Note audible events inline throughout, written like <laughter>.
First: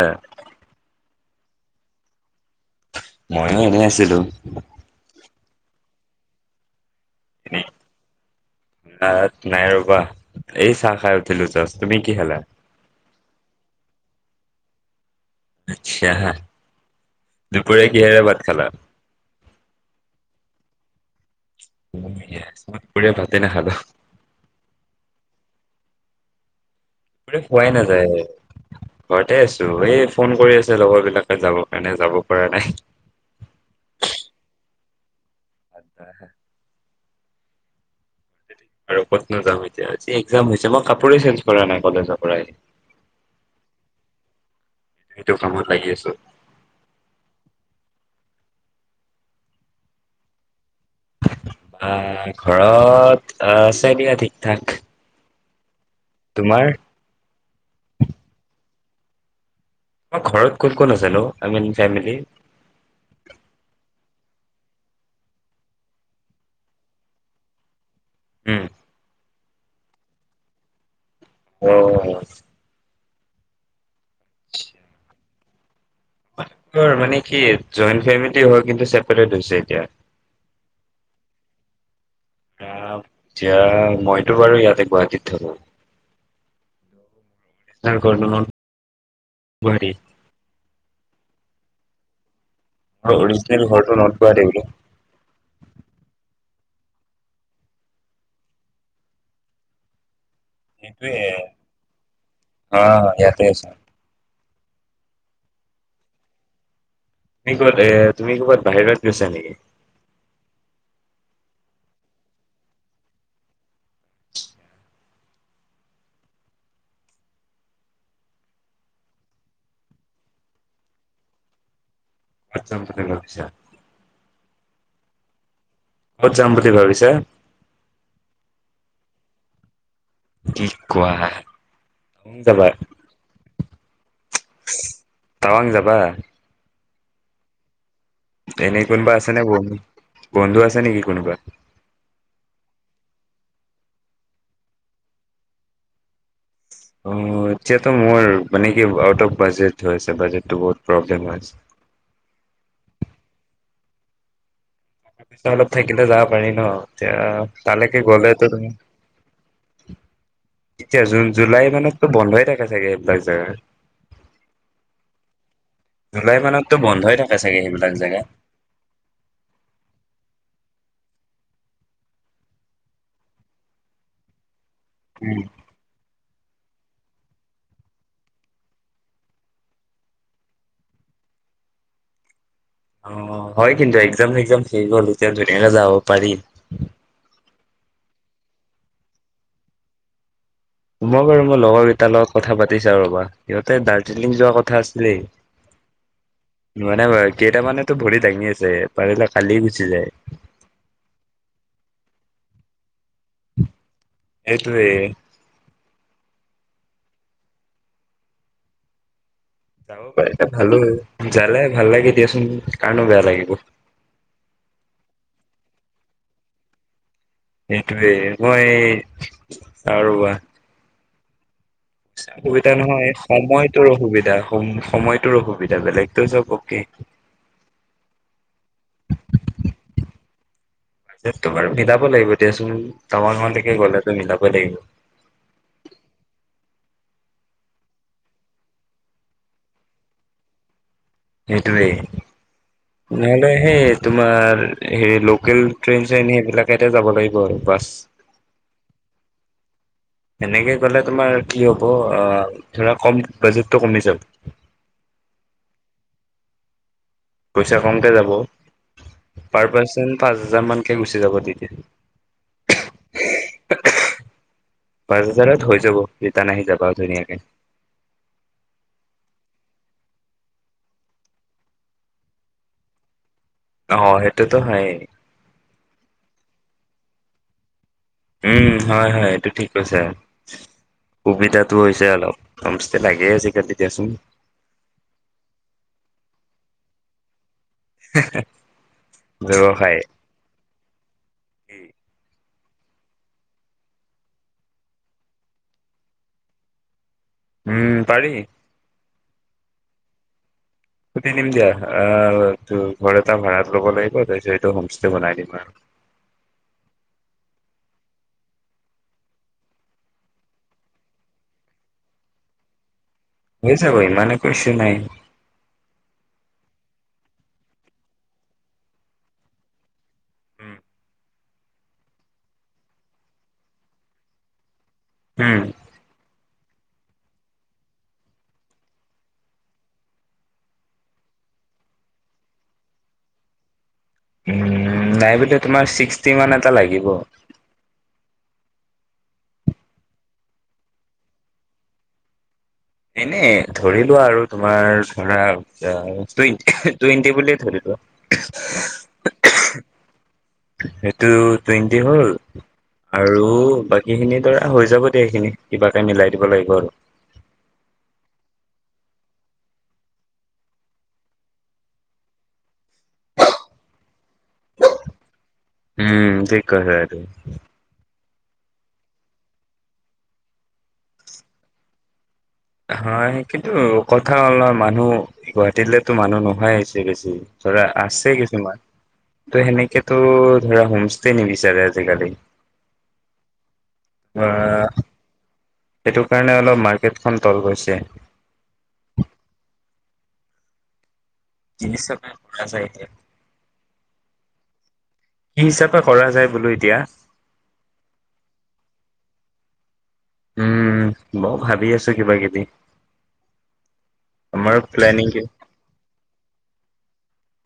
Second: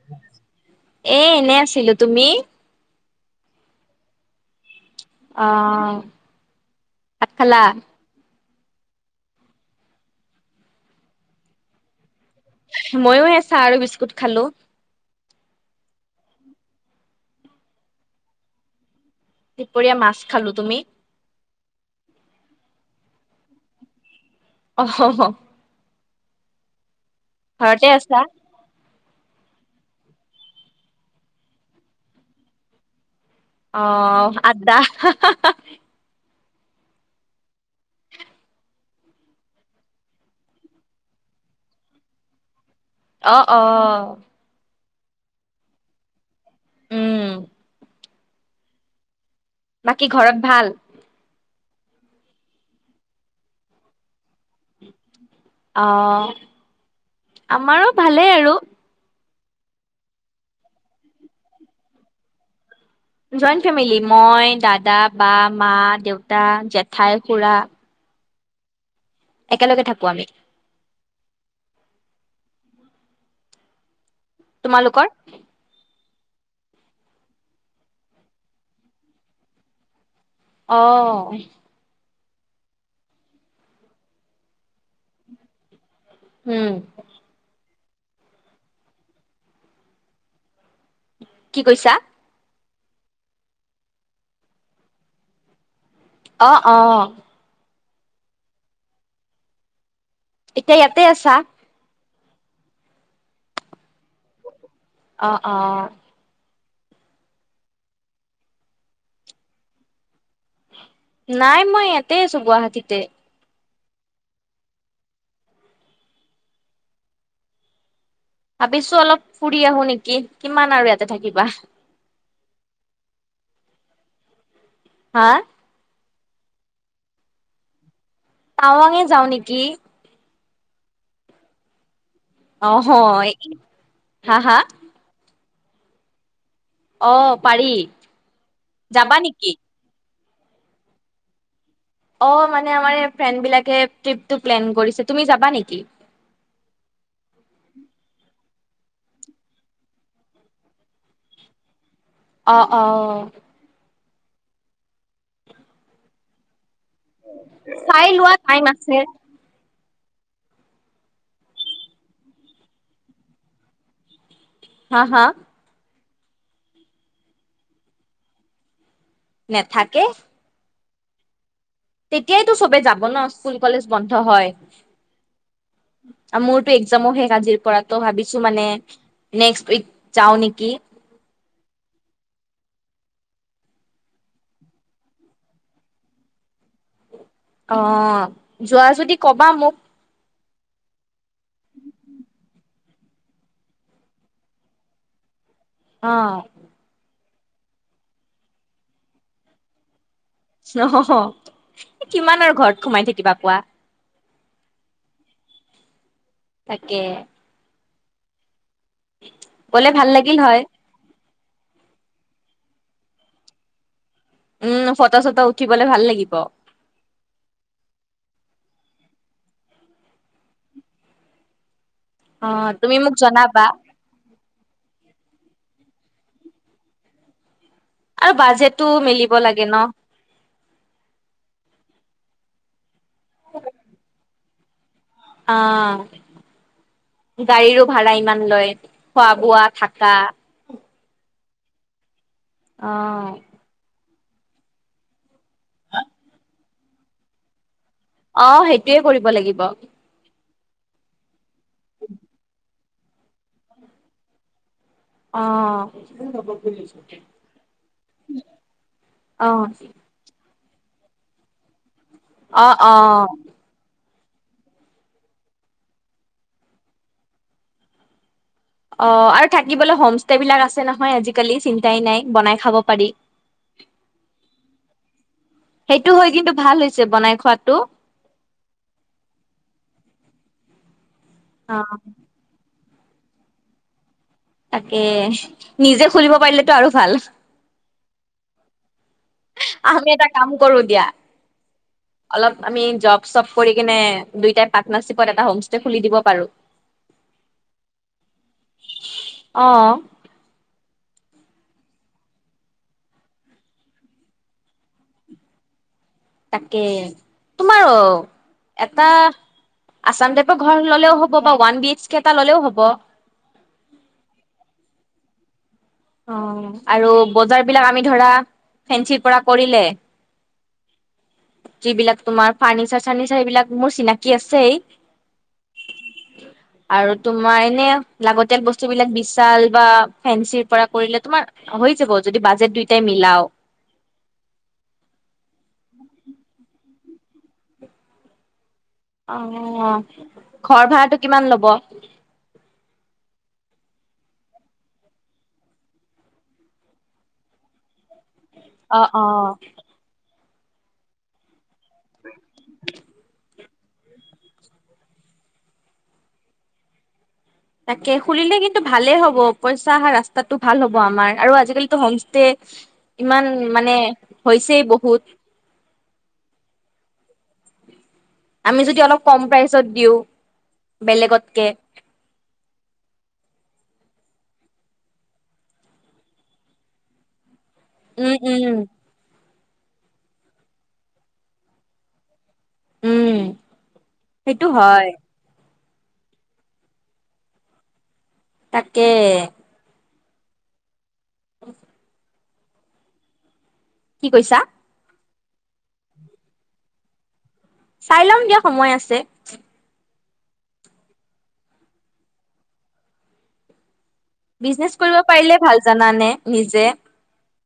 হ এ এনে আছিলো তুমি। ময়ো এনেই আছিলো অঁ ভাত খালা নাই নাই ৰবা এই চাহ খাই উঠিলো যছ তুমি কি খালা ময়ো এ চাহ আৰু বিস্কুট খালো আচ্ছা দুপৰীয়া কিহেৰে ভাত খালা দুপৰীয়া মাছ খালো তুমি। দুপৰীয়াৰ ভাতে নাখালো। অঁ অঁ কো খোৱাই আছা নাযায় ঘৰতে আছো এই ফোন কৰি আছে লগৰ বিলাকে যাব কাৰণে যাব পৰা নাই। অঁ আদ্দা আদা <inaudible> আৰু কত নো যাম এতিয়া আজি এক্জাম হৈছে মই কাপোৰেই চেঞ্জ কৰা নাই কলেজৰ পৰাই অঁ অঁ। সিতো কামত লাগি আছো উম বাকী ঘৰত ভাল বা ঘৰত আঁহ আছে দিয়া ঠিক ঠাক অঁ তোমাৰ আমাৰো ভালেই আৰু। তোমাৰ ঘৰত কোন কোন আছে নো? জইণ্ট ফেমিলি মই দাদা, বা, মা, দেউতা, জেঠাই, খুৰা উম। একেলগে থাকো আমি অঁ। তোমালোকৰ? মানে কি জইণ্ট ফেমিলি হয় কিন্তু ছেপাৰেট হৈছে এতিয়া। অঁ আঁহ য মইতো বাৰু ইয়াতে গুৱাহাটীত থাকো উম। তাৰ ঘৰনো গুৱাহাটীৰ ত কি কৈছা? অৰিজিনেল ঘৰটো নট গুৱাহাটীত বোলো। অঁ অঁ। এতিয়া ইয়াতে আছা, হাঁ ইয়াতেই আছো অঁ অঁ তুমি ক'ত এ তুমি ক'বাত বাহিৰত গৈছা নেকি? নাই মই ইয়াতে আছো গুৱাহাটীতে। <inaudible> ভাবিছো অলপ ফুৰি আহো নেকি কিমান আৰু ইয়াতে থাকিবা। আটচা ইয়াতে ভাবিছা। হাঁ ক যাম বুলি ভাবিছা তাৱাংঙে যাওঁ নেকি? কি কোৱা টাৱাং যাবা আহ হা হা তাৱাং যাবা অ পাৰি এনেই কোন প যাবা আছ নাই নেকি বি বন্ধু আছে নেকি কোনোবা। অ মানেমাৰ ফ্ৰেড বিকেপ্লেন কৰি তুমি যাবা নেকি অ এতিয়াতো মোৰ মানে কি আউট অফ বাজেট হৈছে বাজেটটো বহুত প্ৰব্লেম হৈছে অ অ তাৰপিছত অলপ থাকিলে যাব পাৰি ন তি তালেকেই চাই লোৱা গ'লটো টাইম তুমি আছে এতিয়া জুন জুলাই মানততো বন্ধই থাকে চাগে এইবিলাক জেগা হা হা জুলাই মানততো বন্ধই থাকে চাগে সেইবিলাক জেগা নেথাকে। তেতিয়াইতো চবে যাব ন স্কুল কলেজ বন্ধ হয়। উম এক্সামো শেষ আজিৰ পৰা ত ভাবিছো মানে নেক্সট উইক যাওঁ নেকি অ হয় কিন্তু এক্জাম চ্জাম শেষ হলো তেওঁ ধুনীয়াকে যাব পাৰি অ যোৱা যদি কবা মোক মই বাৰু মোৰ লগৰকেইটাৰ লগত কথা পাতিছা ৰ'বা সিহঁতে দাৰ্জিলিং যোৱাৰ কথা আছিলেই। ম মনে ভ কেইটামানো ভৰি দাঙি আছে পাৰিলে খালি গুচি যায় নহ কিমান আৰু ঘৰত সোমাই থাকি কিবা কোৱা। এইটোৱেই তকে গলে যাব ভাল লাগিল পাৰিলে হয় ভালো হয় জালে ভাল লাগে দিয়াচোন কাৰণো বেয়া লাগিব উম ফটা চটা উঠিবলে ভাল লাগিব। সেইটোৱেই মই আৰুৱা অ অসুবিধা তুমি নহয় মোক জনাবা সময়টোৰ অসুবিধা সময়টোৰ অসুবিধা এ বেলেগটো সব অকে আৰু বাজেটটো মিলিব লাগে ন বাজেটটো বাৰু মিলাব লাগিব এতিয়াচোন টাৱাং লৈকে গ'লেতো মিলাব মিলাব লাগিব অ, গাড়ীৰো ভাড়া ইমান লয়। খোৱা-বোৱা থাকা সেইটোৱেই। অ নহলে সেই তোমাৰ হেৰি লোকেল ট্ৰেইন-চ্ৰেইন সেইবিলাক এতে যাব লাগিব আৰু বাছ অ, সেইটোৱে কৰিব লাগিব। সেনেকে গলে তোমাৰ কি হ'ব। আহ ধৰা কম বাজেটটো কমি যাাব। অ <unintelligible> পইচা কমকে যাব, অ পাৰ পাৰ্চন পাঁচ হাজাৰ মান কেই গুচি যাব তে। অ অ পাঁচ হাজাৰত হৈ যাব। ৰিটাৰ্ণ আহি যাবা ধুনীয়াকে। অ, আৰু থাকিবলৈ হোমষ্টে বিলাক আছে নহয়, আজিকালি চিন্তাই নাই বনাই খাব পাৰি। অহ সেইটোতো হয়ে সেইটো হয় কিন্তু ভাল হৈছে বনাই খোৱাটো। উম, হয় হয়। এইটো ঠিক কৈছে। উবিধাতো অ হৈছে অলপ হম চেলাই গে আছে কাটি দিয়াছোন। তাকে, নিজে খুলিব পাৰিলেতো আৰু ভাল। <unintelligible> আমি এটা কাম কৰো দিয়া। অলপ আমি জব-চব কৰি কিনে দুইটাই পাৰ্টনাৰশ্বিপত এটা হোমষ্টে খুলি দিব পাৰো। উম, পাৰি। অঅ। সুধি দিম দিয়া। আহ ত ঘৰ এটা ভাড়াত ল'ব লাগিব। তাৰপিছত এইটো হোম ষ্টে বনাই দিম আৰু। তাকে, তোমাৰ অ এটা আছাম টাইপৰ ঘৰ ললেও হ'ব বা ওৱান বি এইচ কে এটা ললেও হ'ব। হৈ যাব ইমানে কছো নাই অ আৰু বজাৰ বিলাক আমি ধৰা ফেঞ্চিৰ পৰা কৰিলে যিবিলাক তোমাৰ ফাৰ্নিচাৰ-চাৰ্নিচাৰ সেইবিলাক মোৰ চিনাকি আছেই। হুম। আৰু তোমাৰ এনে লাগতিয়াল বস্তু বিলাক বিছাল বা ফেঞ্চিৰ পৰা কৰিলে তোমাৰ হৈ যাব যদি বাজেট দুইটাই মিলাও। নাই বোলে তোমাৰ ছিক্সটি মান এটা লাগিব। অ, ঘৰ ভাড়াটো কিমান লব? এনে ধৰিলোৱা আৰু তোমাৰ ধৰা টুৱেট টুৱেণ্টি বুলিয়ে ধৰি লোৱা। অ, অ। সেইটো টুৱেণ্টি হ'ল। আৰু বাকীখিনি ধৰা হৈ যাব দিয়া, এইখিনি কিবাকে মিলাই দিব লাগিব আৰু। তাকে খুলিলে কিন্তু ভালেই হ'ব। পইচা অহা ৰাস্তাটো ভাল হ'ব আমাৰ আৰু আজিকালিটো হোমষ্টে ইমান মানে হৈছেই বহুত। উম, ঠিক কৈছা এইটো। আমি যদি অলপ কম প্ৰাইচত দিওঁ বেলেগতকে হা সেই কিন্তু কথা অল মানুহ গুৱাহাটীলেতো মানুহ নহাই হৈছে বেছি। ধৰা আছে উম কিছুমান। উম ত' সেনেকেতো ধৰা হোমষ্টে নিবিচাৰে আজিকালি। উম বা সেইটো হয়। সেইটো কাৰণে অলপ মাৰ্কেটখন তল গৈছে। তকে <unintelligible> কি কৈছা? কি হিচাপে কৰা যায় বোলো এতিয়া? চাই লম দিয়া সময় আছে। উম বই ভাবি আছো কিবা কিবি। আমাৰ বিজনেচ কৰিব প্লেনিং কি পাৰিলে ভাল জানানে নিজে,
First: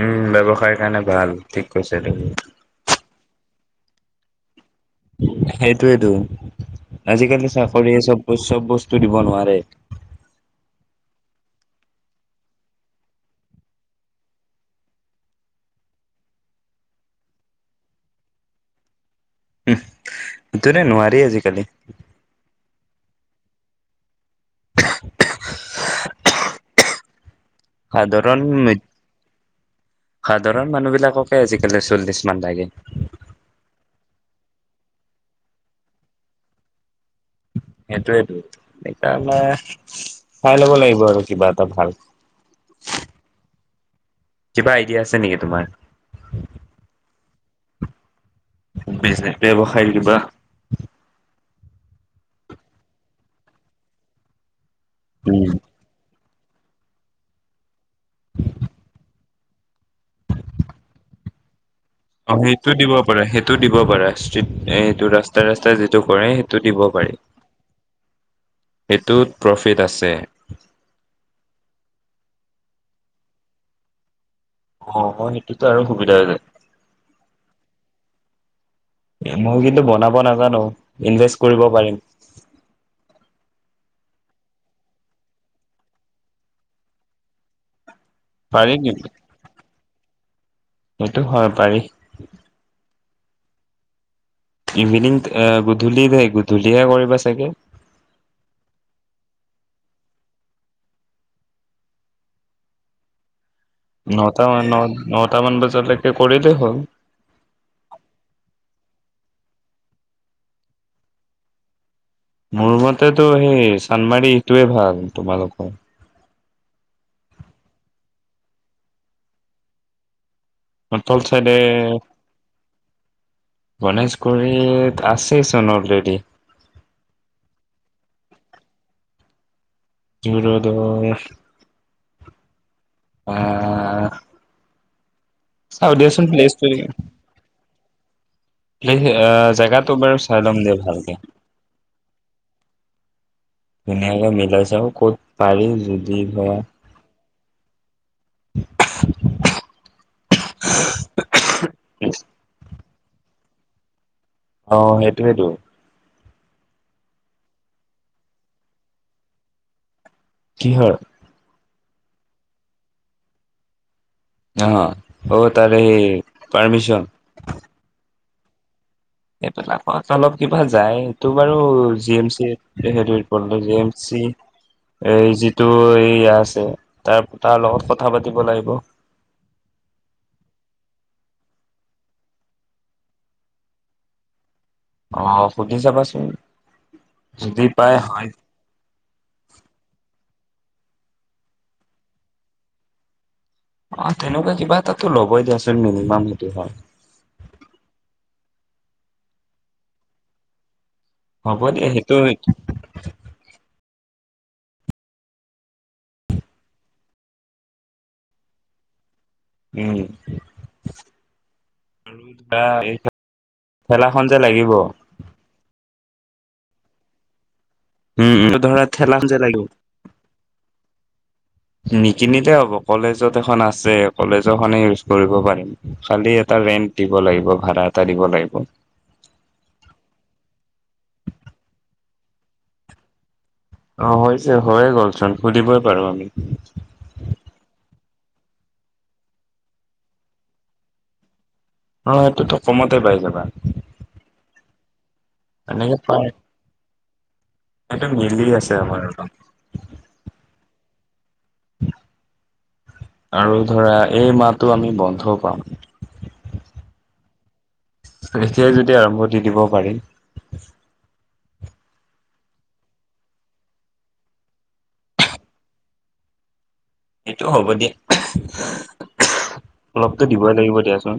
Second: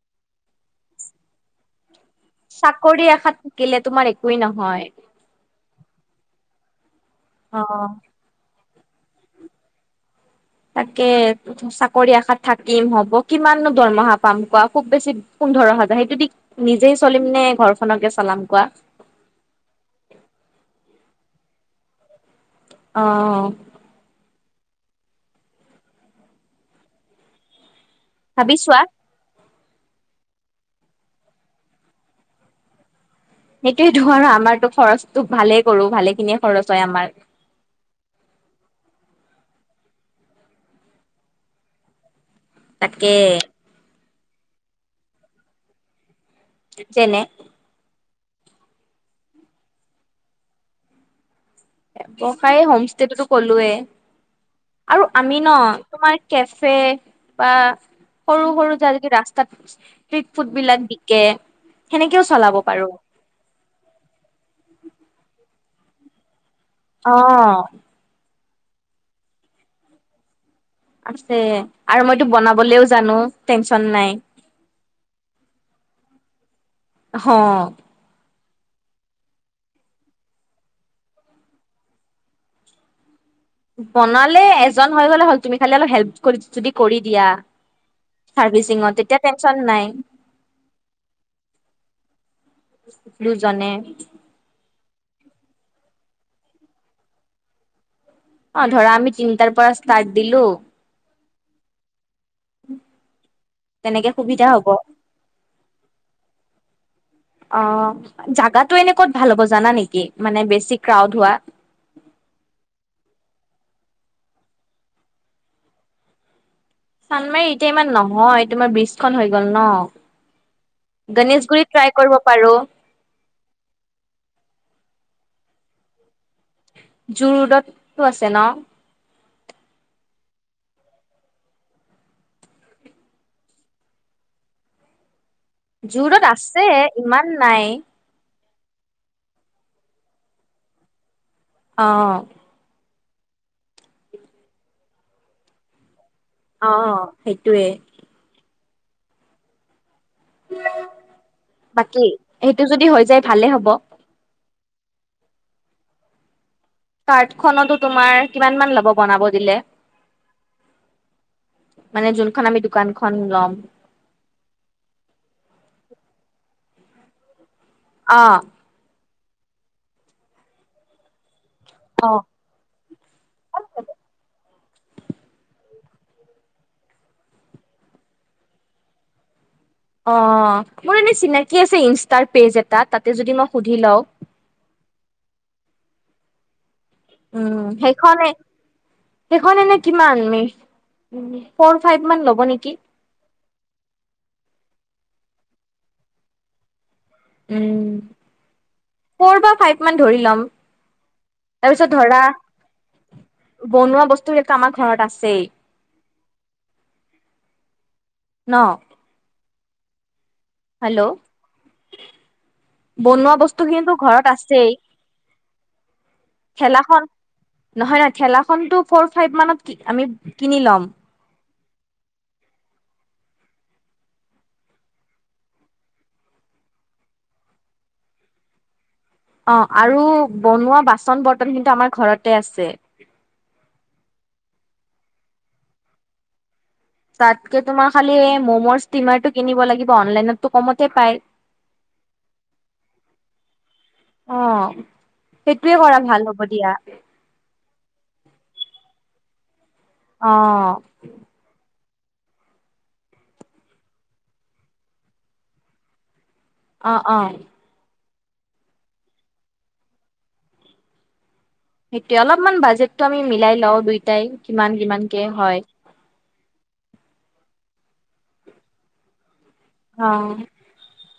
উম ব্যৱসায়ৰ কাৰণে ভাল ঠিক কৈছে তুমি চাকৰি এষাত থাকিলে তোমাৰ একয়ে নহয়। টোৱেইটো আজিকালি অ চাফৰি চব চব বস্তু দিব নোৱাৰে। তাকে চাকৰি আশাত থাকিম হ'ব কিমাননো দৰমহা পাম কোৱা খুব বেছি পোন্ধৰ হাজাৰ সেইটো দি নিজেই চলিম নে ঘৰখনকে চলাম কোৱা? উম, সেইটোৰে নোৱাৰি আজিকালি অ। সাধাৰণ ভাবি চোৱা সাধাৰণ মানুহ বিলাককে আজিকালি চল্লিশ মান লাগে। সেইটোয়েতো আৰু আমাৰতো খৰচো ভালেই কৰো ভালে খিনিয়ে খৰচ হয় আমাৰ। সেইটোয়েতো সেইকাৰণে চাই লব লাগিব আৰু কিবা এটা ভাল। তাকে কিবা আইডিয়া আছে নেকি তোমাৰ? যেনে জনে ব্যৱসায় কিবা? ব্যবসাই হোম ষ্টেটোতো কলোৱেই। আৰু আমি ন তোমাৰ কেফে বা সৰু সৰু য যদি ৰাস্তাত ষ্ট্ৰট ফুড বিলাক বিকে সেনেকেও অ চলাব সেইটো দিব পাৰো সেইটো দিব পাৰো ষ্ট্ৰটটো ৰাস্তা ৰাস্তা যিটো কৰে। অ। এইটোত প্ৰফিট আছে আছে আৰু মইতো বনাবলৈও জানো টেনচন নাই। অ অ সেইটোতো আৰু সুবিধা যায়। হ মই কিন্তু বনাব নাজানো ইনভেষ্ট কৰিব পাৰিম বনালে এজন হৈ গলে হল তুমি খালি অলপ হেল্প কৰি যদি কৰি দিয়া। পাৰি চাৰ্ভিচিঙত কিন্তু তেতিয়া টেনশচন নাই। সেইটো হয় পাৰি। দুজনে ইভিনিং গধূলি গধূলহে কৰিবা চাগে অ ধৰা আমি তিনিটাৰ পৰা ষ্টাৰ্ট দিলো তেনেকে নটা সুবিধা মান হ'ব ন নটামান বজালৈকে কৰিলেই হ'ল <inaudible> অ জাগাটো এনে ক'ত ভাল হ'ব জানা নেকি মানে বেছি ক্ৰাউড হোৱা মোৰ মতেতটো সেই চান্দমাৰী এইটোৱে ভাল তোমালোকৰ চান্দমাৰী এতিয়া ইমান নহয় তোমাৰ ব্ৰীজখন হৈ গ'ল ন টল চাইডে গণেশগুৰিত ট্ৰাই কৰিব পাৰো গণেশগুৰিত আছে <unintelligible> জুৰোডতটো আছে ন জুৰোডত আহ চাও দিয়াচোন জুৰোড আছে ইমান নাই প্লে আহ জেগাতটো বাৰু চাই লম দিয়া ভালকে অ ধুনীয়াকে মিলাই চাও ক'ত পাৰি য অ সে টোৱে বাকী সেইটো যদি হয় যাই ভালে হ'ব অ সেইটোয়েতো কাৰ্ডখনতো তোমাৰ কিমান মান ল'ব বনাব দিলে কিহৰ মানে যোনখন আমি দোকানখন লম অ হ ও তাৰেই হেই পাৰ্মিছন অ এইবিলাকত অলপ কিবা যায় এইটো বাৰু অ জি এম চি সেইটো পল জি এম চি এই যিটো এই আছে তাৰ তাৰ লগত কথা পাতিব লাগিব অ মোৰ এনে চিনাকি আছে ইনষ্টাৰ পেজ এটাত তাতে যদি মই সুধি লওঁ অ সুধি চাবাচোন উম যদি পাই সেইখনে হয় সেইখনে নে কিমান মে ফৰ ফাইভ মান ল'ব নেকি অ তেনেকুৱা কিবা এটাতো ল'বই দিয়াচোন মিনিমাম সেইটো হয় উম ফ'ৰ বা ফাইভ মান ধৰি ল'ম হ'ব দিয়া তাৰপিছত সেইটো ধৰা বনোৱা বস্ত তোৰ <unintelligible> কামা ঘৰত আছেই ন উম হেল্ল' আৰু ধৰা এই বনোৱা বস্তু খিনি টো ঠেলাখন ঘৰত যে লাগিব আছেই ঠৈলাখন নহয় নহয় উম উম ঠেলাখনটো ধৰা ফ'ৰ ঠেলাখন ফাইভ যে লাগিব মানত কি আমি কিনি লম। নিকিনিলে হ'ব কলেজত এখন আছে কলেজখনে ইউজ কৰিব পাৰিম খালি এটা ৰেন্ট দিব লাগিব ভাড়া এটা দিব লাগিব অ আৰু বনোৱা বাচন বৰ্তন কিন্তু আমাৰ ঘৰতে আছে অ হৈছে হৈয়ে গ'লচোন সুধিবই পাৰো আমি। তাতকে তোমাৰ খালি মম' ষ্টিমাৰটো কিনিব লাগিব অনলাইনতো কমতে পায়। অ এইটোতো কমতে পাই যাবা। অ সেইটোয়ে এনেকে কৰা পাই ভাল হ'ব দিয়া। সেইটো মিলি আছে আমাৰ। অ। আৰু ধৰা এই মাহটো আমি বন্ধ পাম। অ অ। এতিয়াই যদি আৰম্ভ দি দিব পাৰি সেইটোয়ে অলপমান বাজেটটো আমি মিলাই লওঁ দুয়টাই কিমান কিমানকে হয়। সেইটো হ'ব দিয়া। <unintelligible> অলপতো দিবই লাগিব দিয়াচোন।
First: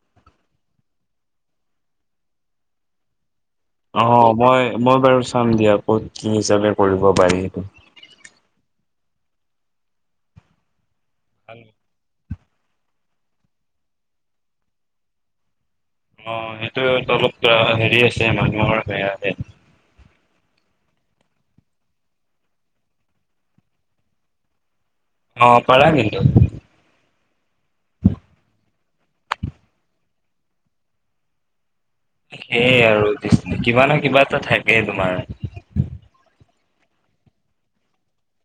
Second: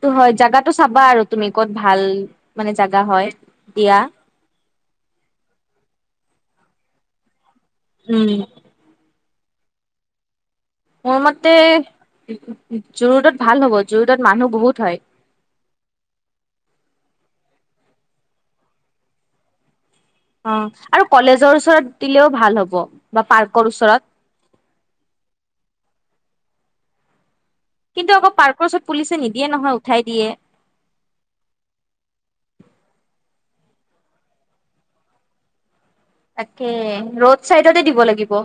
ত হয় জাগাটো চাবা আৰু তুমি ক'ত ভাল, মানে জাগা হয়। দিয়া অ মই মই বাৰু চাম দিয়া ক'ত কি হিচাপে কৰিব পাৰি? উম। মোৰ মতে উ জো ৰোডত ভাল হ'ব জো ৰোডত মানুহ বহুত হয়। অ সেইটো অলপ হেৰি আছে মানুহৰ সেয়া তে। অ আৰু কলেজৰ ওচৰত দিলেও ভাল হ'ব বা পাৰ্কৰ ওচৰত অ পাৰা কিন্তু। কিন্তু আকৌ পাৰ্কৰ ওচৰত পুলিচে নিদিয়ে নহয় উঠাই দিয়ে। সেই আৰু কিবা নহয় কিবা এটা থাকেই তোমাৰ। তাকে ৰ'দ চাইডতে দিব লাগিব।